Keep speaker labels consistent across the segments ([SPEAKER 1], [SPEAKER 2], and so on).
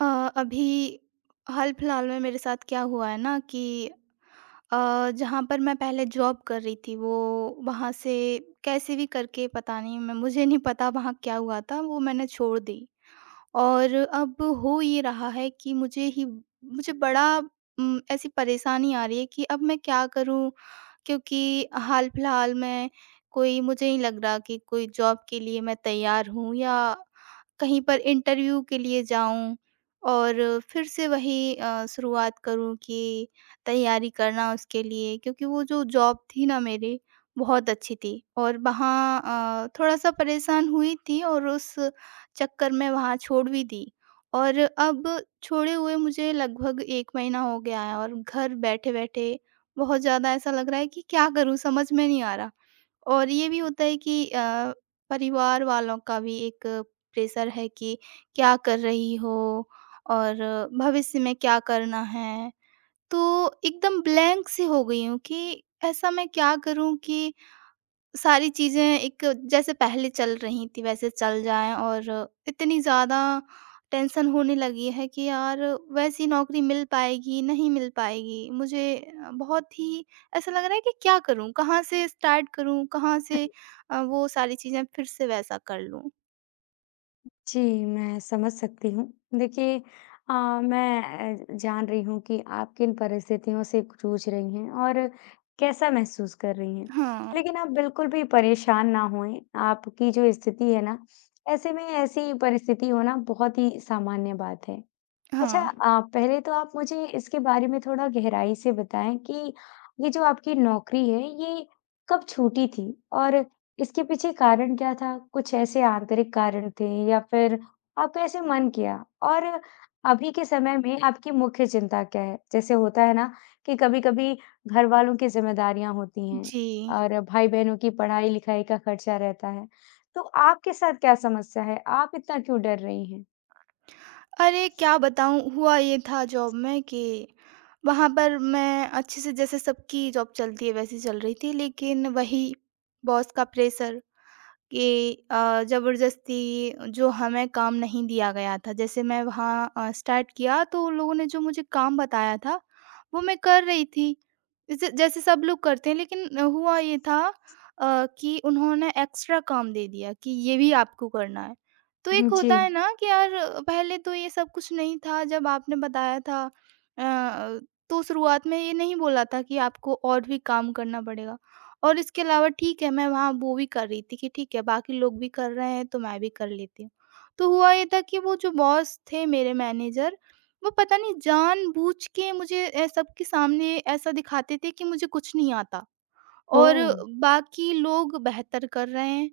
[SPEAKER 1] अ, अभी हाल-फिलहाल में मेरे साथ क्या हुआ है ना कि जहाँ पर मैं पहले जॉब कर रही थी वो वहाँ से कैसे भी करके पता नहीं मैं मुझे नहीं पता वहाँ क्या हुआ था वो मैंने छोड़ दी। और अब हो ये रहा है कि मुझे बड़ा ऐसी परेशानी आ रही है कि अब मैं क्या करूँ? क्योंकि हाल-फिलहाल में कोई मुझे नहीं लग रहा कि कोई जॉब के लिए मैं तैयार हूँ या कहीं पर इंटरव्यू के लिए जाऊँ और फिर से वही शुरुआत करूँ कि तैयारी करना उसके लिए, क्योंकि वो जो जॉब थी ना मेरी बहुत अच्छी थी। और वहाँ थोड़ा-सा परेशान हुई थी और उस चक्कर में वहाँ छोड़ भी दी। और अब छोड़े हुए मुझे लगभग 1 महीना हो गया है और घर बैठे-बैठे बहुत ज़्यादा ऐसा लग रहा है कि क्या करूँ, समझ में नहीं आ रहा। और ये भी होता है कि परिवार वालों का भी एक प्रेशर है कि क्या कर रही हो और भविष्य में क्या करना है। तो एकदम ब्लैंक सी हो गई हूँ कि ऐसा मैं क्या करूँ कि सारी चीज़ें एक, जैसे पहले चल रही थी वैसे चल जाएँ। और इतनी ज़्यादा टेंशन होने लगी है कि यार वैसी नौकरी मिल पाएगी, नहीं मिल पाएगी। मुझे बहुत ही ऐसा लग रहा है कि क्या करूँ? कहाँ से स्टार्ट करूँ? कहाँ से वो सारी चीज़ें फिर से वैसा कर लूँ?
[SPEAKER 2] जी, मैं समझ सकती हूँ। देखिए अ, मैं जान रही हूँ कि आप किन परिस्थितियों से जूझ रही हैं और कैसा महसूस कर रही हैं।
[SPEAKER 1] हाँ,
[SPEAKER 2] लेकिन आप बिल्कुल भी परेशान ना होएँ, आपकी जो स्थिति है ना, ऐसे में ऐसी परिस्थिति होना बहुत ही सामान्य बात है। अच्छा
[SPEAKER 1] हाँ।
[SPEAKER 2] पहले तो आप मुझे इसके बारे में थोड़ा गहराई से बताएँ कि ये जो आपकी नौकरी है, ये कब छूटी थी? और इसके पीछे कारण क्या था? कुछ ऐसे आंतरिक कारण थे या फिर आपका ऐसे मन किया? और अभी के समय में आपकी मुख्य चिंता क्या है? जैसे होता है ना कि कभी-कभी घरवालों की ज़िम्मेदारियाँ होती हैं
[SPEAKER 1] जी।
[SPEAKER 2] और भाई-बहनों की पढ़ाई-लिखाई का खर्चा रहता है। तो आपके साथ क्या समस्या है? आप इतना क्यों डर रही हैं?
[SPEAKER 1] अरे! क्या बताऊँ, हुआ ये था जॉब में कि वहाँ पर मैं अच्छे से, जैसे सबकी जॉब चलती है वैसी चल रही थी, लेकिन वही बॉस का प्रेशर कि ज़बरदस्ती, जो हमें काम नहीं दिया गया था। जैसे मैं वहाँ स्टार्ट किया तो उन लोगों ने जो मुझे काम बताया था, वो मैं कर रही थी। जैसे जैसे सब लोग करते हैं, लेकिन हुआ ये था कि उन्होंने एक्स्ट्रा काम दे दिया कि ये भी आपको करना है। तो एक
[SPEAKER 2] हुँ, जी।
[SPEAKER 1] होता है ना कि यार पहले तो ये सब कुछ नहीं था जब आपने बताया था, अ, तो शुरुआत में ये नहीं बोला था कि आपको और भी काम करना पड़ेगा। और इसके अलावा ठीक है, मैं वहाँ वो भी कर रही थी कि ठीक है बाकी लोग भी कर रहे हैं तो मैं भी कर लेती हूँ। तो हुआ ये था कि वो जो बॉस थे मेरे मैनेजर, वो पता नहीं जानबूझ के मुझे सबके सामने ऐसा दिखाते थे कि मुझे कुछ नहीं आता। और
[SPEAKER 2] ओह!
[SPEAKER 1] बाकी लोग बेहतर कर रहे हैं।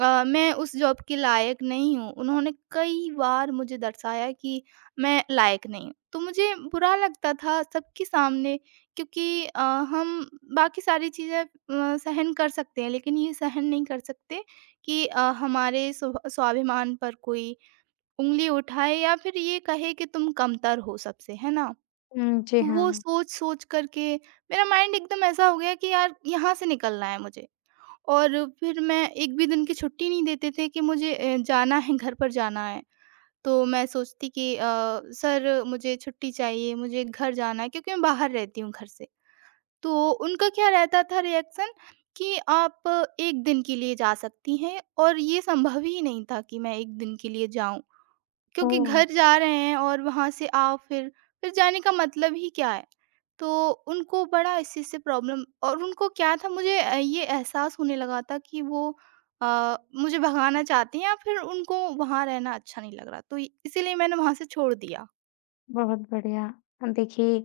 [SPEAKER 1] मैं उस जॉब के लायक नहीं हूँ। उन्होंने कई बार मुझे दर्शाया कि मैं लायक नहीं हूँ। तो मुझे बुरा लगता था सबके सामने, क्योंकि हम बाकी सारी चीज़ें सहन कर सकते हैं लेकिन ये सहन नहीं कर सकते कि हमारे स्वाभिमान पर कोई उँगली उठाए या फिर ये कहे कि तुम कमतर हो सबसे, है ना?
[SPEAKER 2] हुँ, जी
[SPEAKER 1] तो वो
[SPEAKER 2] हाँ।
[SPEAKER 1] सोच-सोच कर के मेरा माइंड एकदम ऐसा हो गया कि यार यहाँ से निकलना है मुझे। और फिर मैं, एक भी दिन की छुट्टी नहीं देते थे कि मुझे जाना है, घर पर जाना है। तो मैं सोचती कि सर मुझे छुट्टी चाहिए, मुझे घर जाना है क्योंकि मैं बाहर रहती हूँ घर से। तो उनका क्या रहता था रिएक्शन कि आप 1 दिन के लिए जा सकती हैं, और ये संभव ही नहीं था कि मैं 1 दिन के लिए जाऊँ। क्योंकि
[SPEAKER 2] ओह!
[SPEAKER 1] घर जा रहे हैं और वहाँ से आओ फिर जाने का मतलब ही क्या है? तो उनको बड़ा इस चीज़ से प्रॉब्लम, और उनको क्या था, मुझे ये एहसास होने लगा था कि वो मुझे भगाना चाहते हैं या फिर उनको वहाँ रहना अच्छा नहीं लग रहा, तो इ इसीलिए मैंने वहाँ से छोड़ दिया।
[SPEAKER 2] बहुत बढ़िया। देखिए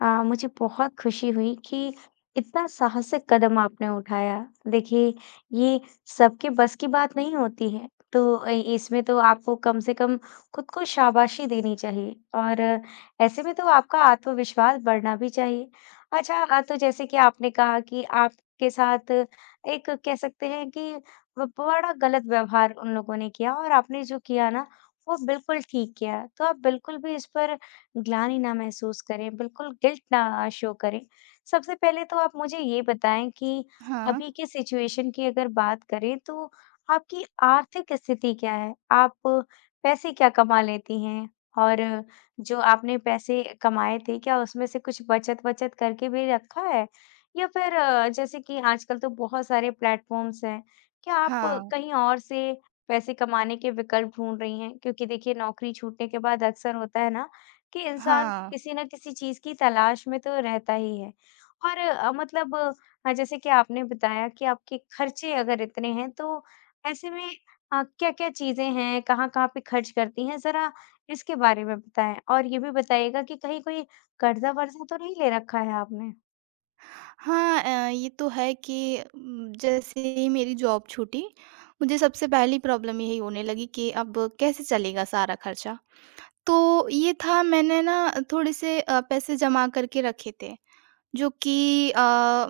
[SPEAKER 2] मुझे बहुत खुशी हुई कि इतना साहसिक कदम आपने उठाया। देखिए ये सबके बस की बात नहीं होती है, तो इसमें तो आपको कम से कम खुद को शाबाशी देनी चाहिए और ऐसे में तो आपका आत्मविश्वास बढ़ना भी चाहिए। अच्छा तो जैसे कि आपने कहा कि आपके साथ एक कह सकते हैं कि ब बड़ा गलत व्यवहार उन लोगों ने किया और आपने जो किया ना, वो बिल्कुल ठीक किया। तो आप बिल्कुल भी इस पर ग्लानि ना महसूस करें, बिल्कुल गिल्ट ना शो करें। सबसे पहले तो आप मुझे ये बताएँ कि
[SPEAKER 1] हाँ,
[SPEAKER 2] अभी के सिचुएशन की अगर बात करें तो आपकी आर्थिक स्थिति क्या है? आप पैसे क्या कमा लेती हैं? और जो आपने पैसे कमाए थे, क्या उसमें से कुछ बचत-वचत करके भी रखा है? या फिर जैसे कि आजकल तो बहुत सारे प्लेटफ़ॉर्म्स हैं, क्या आप
[SPEAKER 1] हाँ,
[SPEAKER 2] कहीं और से पैसे कमाने के विकल्प ढूँढ रही हैं? क्योंकि देखिए नौकरी छूटने के बाद अक्सर होता है ना कि इंसान
[SPEAKER 1] हाँ।
[SPEAKER 2] किसी न किसी चीज़ की तलाश में तो रहता ही है। और मतलब जैसे कि आपने बताया कि आपके खर्चे अगर इतने हैं, तो ऐसे में क्या-क्या चीज़ें हैं, कहाँ-कहाँ पे खर्च करती हैं? ज़रा इसके बारे में बताएँ और ये भी बताइएगा कि कहीं कोई कर्ज़ा-वर्ज़ा तो नहीं ले रखा है आपने?
[SPEAKER 1] हाँ, ये तो है कि जैसे ही मेरी जॉब छूटी, मुझे सबसे पहली प्रॉब्लम यही होने लगी कि अब कैसे चलेगा सारा खर्चा? तो ये था, मैंने ना थोड़े से पैसे जमा करके रखे थे, जो कि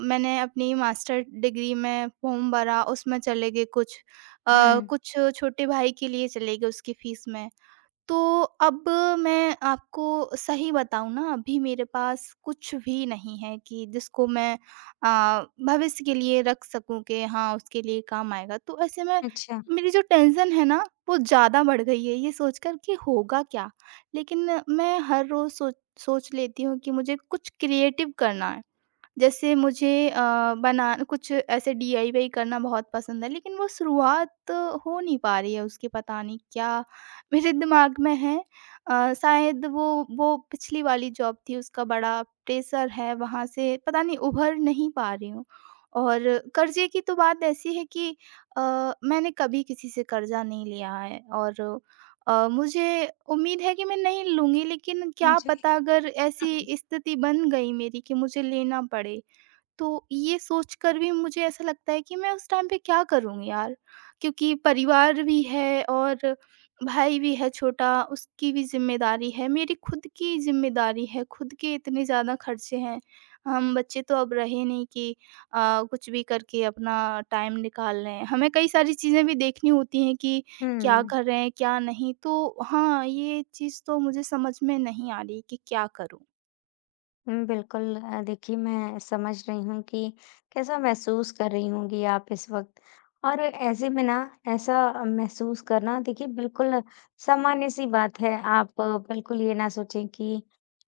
[SPEAKER 1] मैंने अपनी मास्टर डिग्री में फॉर्म भरा उसमें चले गए कुछ अ,
[SPEAKER 2] हुँ।
[SPEAKER 1] कुछ छोटे भाई के लिए चले गए उसकी फीस में। तो अब मैं आपको सही बताऊँ ना, अभी मेरे पास कुछ भी नहीं है कि जिसको मैं भविष्य के लिए रख सकूँ कि हाँ, उसके लिए काम आएगा। तो ऐसे में
[SPEAKER 2] अच्छा।
[SPEAKER 1] मेरी जो टेंशन है ना वो ज़्यादा बढ़ गई है, ये सोचकर कि होगा क्या? लेकिन मैं हर रोज़ सोच सोच लेती हूँ कि मुझे कुछ क्रिएटिव करना है। जैसे मुझे अ, बना कुछ ऐसे डीआईवाई करना बहुत पसंद है, लेकिन वो शुरुआत हो नहीं पा रही है, उसकी पता नहीं क्या मेरे दिमाग में है। शायद वो पिछली वाली जॉब थी उसका बड़ा प्रेशर है, वहाँ से पता नहीं उभर नहीं पा रही हूँ। और कर्जे की तो बात ऐसी है कि अ, मैंने कभी किसी से कर्जा नहीं लिया है, और मुझे उम्मीद है कि मैं नहीं लूँगी, लेकिन
[SPEAKER 2] हाँ
[SPEAKER 1] क्या
[SPEAKER 2] जी।
[SPEAKER 1] पता अगर ऐसी स्थिति बन गई मेरी कि मुझे लेना पड़े, तो ये सोचकर भी मुझे ऐसा लगता है कि मैं उस टाइम पे क्या करूँगी यार? क्योंकि परिवार भी है और भाई भी है छोटा, उसकी भी ज़िम्मेदारी है, मेरी खुद की ज़िम्मेदारी है, खुद के इतने ज़्यादा खर्चे हैं। हम बच्चे तो अब रहे नहीं कि अ, कुछ भी करके अपना टाइम निकाल लें। हमें कई सारी चीज़ें भी देखनी होती हैं कि क्या
[SPEAKER 2] हुँ।
[SPEAKER 1] कर रहे हैं, क्या नहीं। तो हाँ, ये चीज़ तो मुझे समझ में नहीं आ रही कि क्या करूँ?
[SPEAKER 2] हुँ, बिल्कुल देखिए मैं समझ रही हूँ कि कैसा महसूस कर रही होंगी आप इस वक़्त। और ऐसे में ना ऐसा महसूस करना देखिए बिल्कुल सामान्य-सी बात है। आप बिल्कुल ये ना सोचें कि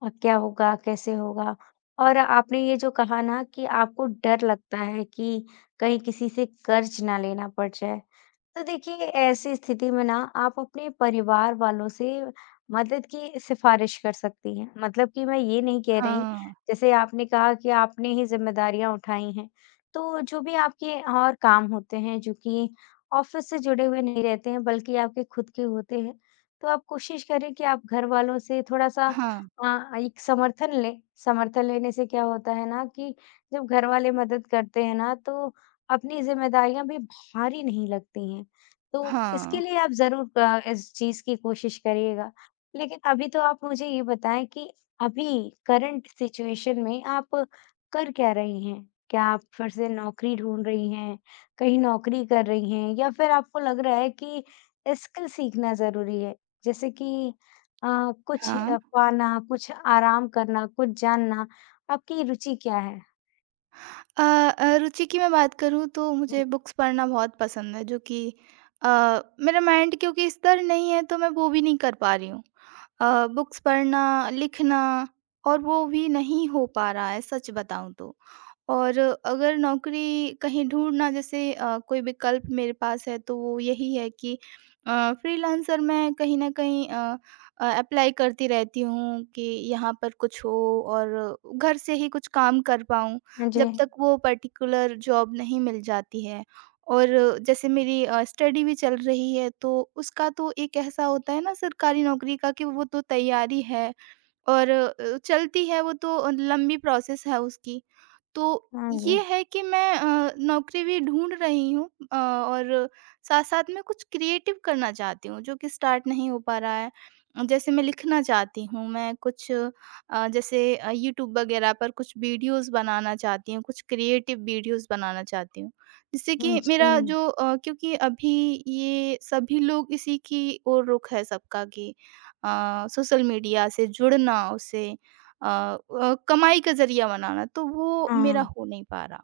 [SPEAKER 2] क्या होगा, कैसे होगा? और आपने ये जो कहा ना कि आपको डर लगता है कि कहीं किसी से कर्ज़ ना लेना पड़ जाए। तो देखिए ऐसी स्थिति में ना आप अपने परिवार वालों से मदद की सिफारिश कर सकती हैं मतलब कि मैं ये नहीं कह रही
[SPEAKER 1] हाँ।
[SPEAKER 2] जैसे आपने कहा कि आपने ही जिम्मेदारियां उठाई हैं तो जो भी आपके और काम होते हैं जो कि ऑफिस से जुड़े हुए नहीं रहते हैं बल्कि आपके खुद के होते हैं तो आप कोशिश करें कि आप घर वालों से थोड़ा सा
[SPEAKER 1] हाँ,
[SPEAKER 2] एक समर्थन लें समर्थन लेने से क्या होता है ना कि जब घर वाले मदद करते हैं ना तो अपनी जिम्मेदारियां भी भारी नहीं लगती हैं तो इसके
[SPEAKER 1] हाँ,
[SPEAKER 2] लिए आप ज़रूर इस चीज़ की कोशिश करिएगा। लेकिन अभी तो आप मुझे ये बताएँ कि अभी करंट सिचुएशन में आप कर क्या रही हैं? क्या आप फिर से नौकरी ढूँढ रही हैं? कहीं नौकरी कर रही हैं? या फिर आपको लग रहा है कि स्किल सीखना ज़रूरी है? जैसे कि अ, कुछ
[SPEAKER 1] हाँ।
[SPEAKER 2] पाना, कुछ आराम करना, कुछ जानना, आपकी रुचि क्या है?
[SPEAKER 1] अ रुचि की मैं बात करूँ तो
[SPEAKER 2] हुँ,
[SPEAKER 1] मुझे बुक्स पढ़ना बहुत पसंद है, जो कि अ, मेरा माइंड क्योंकि स्तर नहीं है, तो मैं वो भी नहीं कर पा रही हूँ। बुक्स पढ़ना, लिखना, और वो भी नहीं हो पा रहा है सच बताऊँ तो। और अगर नौकरी कहीं ढूँढना, जैसे कोई विकल्प मेरे पास है तो वो यही है कि फ्रीलांसर, मैं कहीं न कहीं अप्लाई करती रहती हूँ कि यहाँ पर कुछ हो और घर से ही कुछ काम कर पाऊँ,
[SPEAKER 2] हाँ जी,
[SPEAKER 1] जब तक वो पर्टिकुलर जॉब नहीं मिल जाती है। और जैसे मेरी स्टडी भी चल रही है, तो उसका तो एक ऐसा होता है ना सरकारी नौकरी का कि वो तो तैयारी है और चलती है, वो तो लंबी प्रोसेस है उसकी। तो
[SPEAKER 2] हाँ
[SPEAKER 1] ये
[SPEAKER 2] जी।
[SPEAKER 1] है कि मैं नौकरी भी ढूँढ रही हूँ, और साथ-साथ में कुछ क्रिएटिव करना चाहती हूँ, जो कि स्टार्ट नहीं हो पा रहा है। जैसे मैं लिखना चाहती हूँ, मैं कुछ जैसे यूट्यूब वगैरह पर कुछ वीडियोज़ बनाना चाहती हूँ, कुछ क्रिएटिव वीडियोज़ बनाना चाहती हूँ। जिससे
[SPEAKER 2] हुँ,
[SPEAKER 1] कि मेरा
[SPEAKER 2] जी,
[SPEAKER 1] जो क्योंकि अभी ये सभी लोग इसी की ओर रुख है सबका कि सोशल मीडिया से जुड़ना, उसे कमाई का ज़रिया बनाना, तो वो मेरा
[SPEAKER 2] हाँ।
[SPEAKER 1] हो नहीं पा रहा।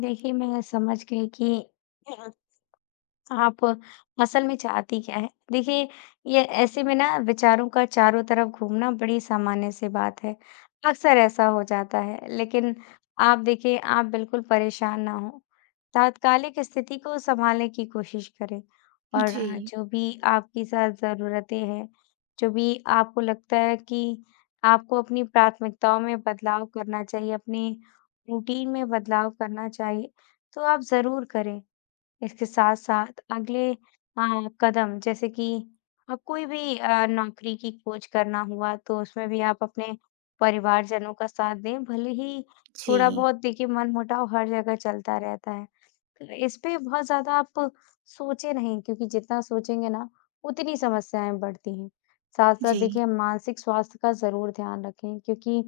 [SPEAKER 2] देखिए, मैं समझ गई कि आप असल में चाहती क्या हैं? देखिए, ये ऐसे में ना विचारों का चारों तरफ घूमना बड़ी सामान्य सी बात है। अक्सर ऐसा हो जाता है, लेकिन आप देखिए, आप बिल्कुल परेशान ना हों। तात्कालिक स्थिति को सँभालने की कोशिश करें और
[SPEAKER 1] जी,
[SPEAKER 2] जो भी आपके साथ ज़रूरतें हैं, जो भी आपको लगता है कि आपको अपनी प्राथमिकताओं में बदलाव करना चाहिए, अपनी रूटीन में बदलाव करना चाहिए, तो आप ज़रूर करें। इसके साथ-साथ अगले कदम जैसे कि कोई भी नौकरी की खोज करना हुआ तो उसमें भी आप अपने परिवारजनों का साथ दें। भले ही
[SPEAKER 1] जी,
[SPEAKER 2] थोड़ा-बहुत देखिए मनमुटाव हर जगह चलता रहता है। इस पे बहुत ज़्यादा आप सोचे नहीं क्योंकि जितना सोचेंगे ना, उतनी समस्याएँ बढ़ती हैं। साथ-साथ
[SPEAKER 1] जी।
[SPEAKER 2] देखिए मानसिक स्वास्थ्य का ज़रूर ध्यान रखें क्योंकि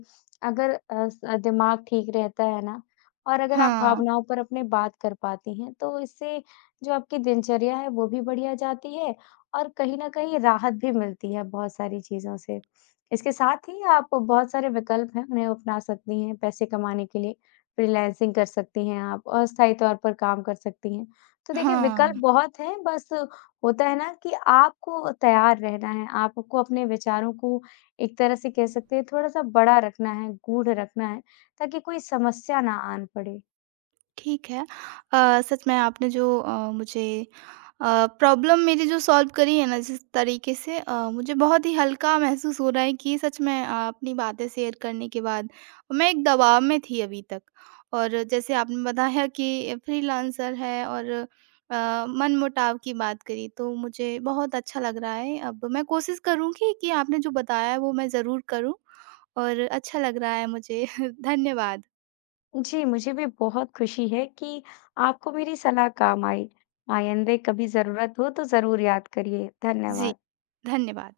[SPEAKER 2] अगर स दिमाग ठीक रहता है ना और अगर आप
[SPEAKER 1] हाँ,
[SPEAKER 2] भावनाओं पर अपने बात कर पाती हैं, तो इससे जो आपकी दिनचर्या है वो भी बढ़िया जाती है और कहीं न कहीं राहत भी मिलती है बहुत सारी चीज़ों से। इसके साथ ही आप बहुत सारे विकल्प हैं, उन्हें अपना सकती हैं पैसे कमाने के लिए। फ्रीलांसिंग कर सकती हैं आप, अस्थायी तौर पर काम कर सकती हैं। तो देखिए विकल्प
[SPEAKER 1] हाँ।
[SPEAKER 2] बहुत हैं, बस होता है ना कि आपको तैयार रहना है, आपको अपने विचारों को एक तरह से कह सकते हैं थोड़ा-सा बड़ा रखना है, गूढ़ रखना है, ताकि कोई समस्या ना आन पड़े।
[SPEAKER 1] ठीक है। सच में आपने जो मुझे अ, प्रॉब्लम मेरी जो सॉल्व करी है ना, जिस तरीके से, मुझे बहुत ही हल्का महसूस हो रहा है, कि सच में अपनी बातें शेयर करने के बाद मैं एक दबाव में थी अभी तक। और जैसे आपने बताया कि फ्रीलांसर है और मनमुटाव की बात करी, तो मुझे बहुत अच्छा लग रहा है। अब मैं कोशिश करूँगी कि आपने जो बताया है वो मैं ज़रूर करूँ, और अच्छा लग रहा है मुझे। धन्यवाद।
[SPEAKER 2] जी, मुझे भी बहुत खुशी है कि आपको मेरी सलाह काम आई। आइंदे कभी ज़रूरत हो तो ज़रूर याद करिए।
[SPEAKER 1] जी,
[SPEAKER 2] धन्यवाद।
[SPEAKER 1] धन्यवाद।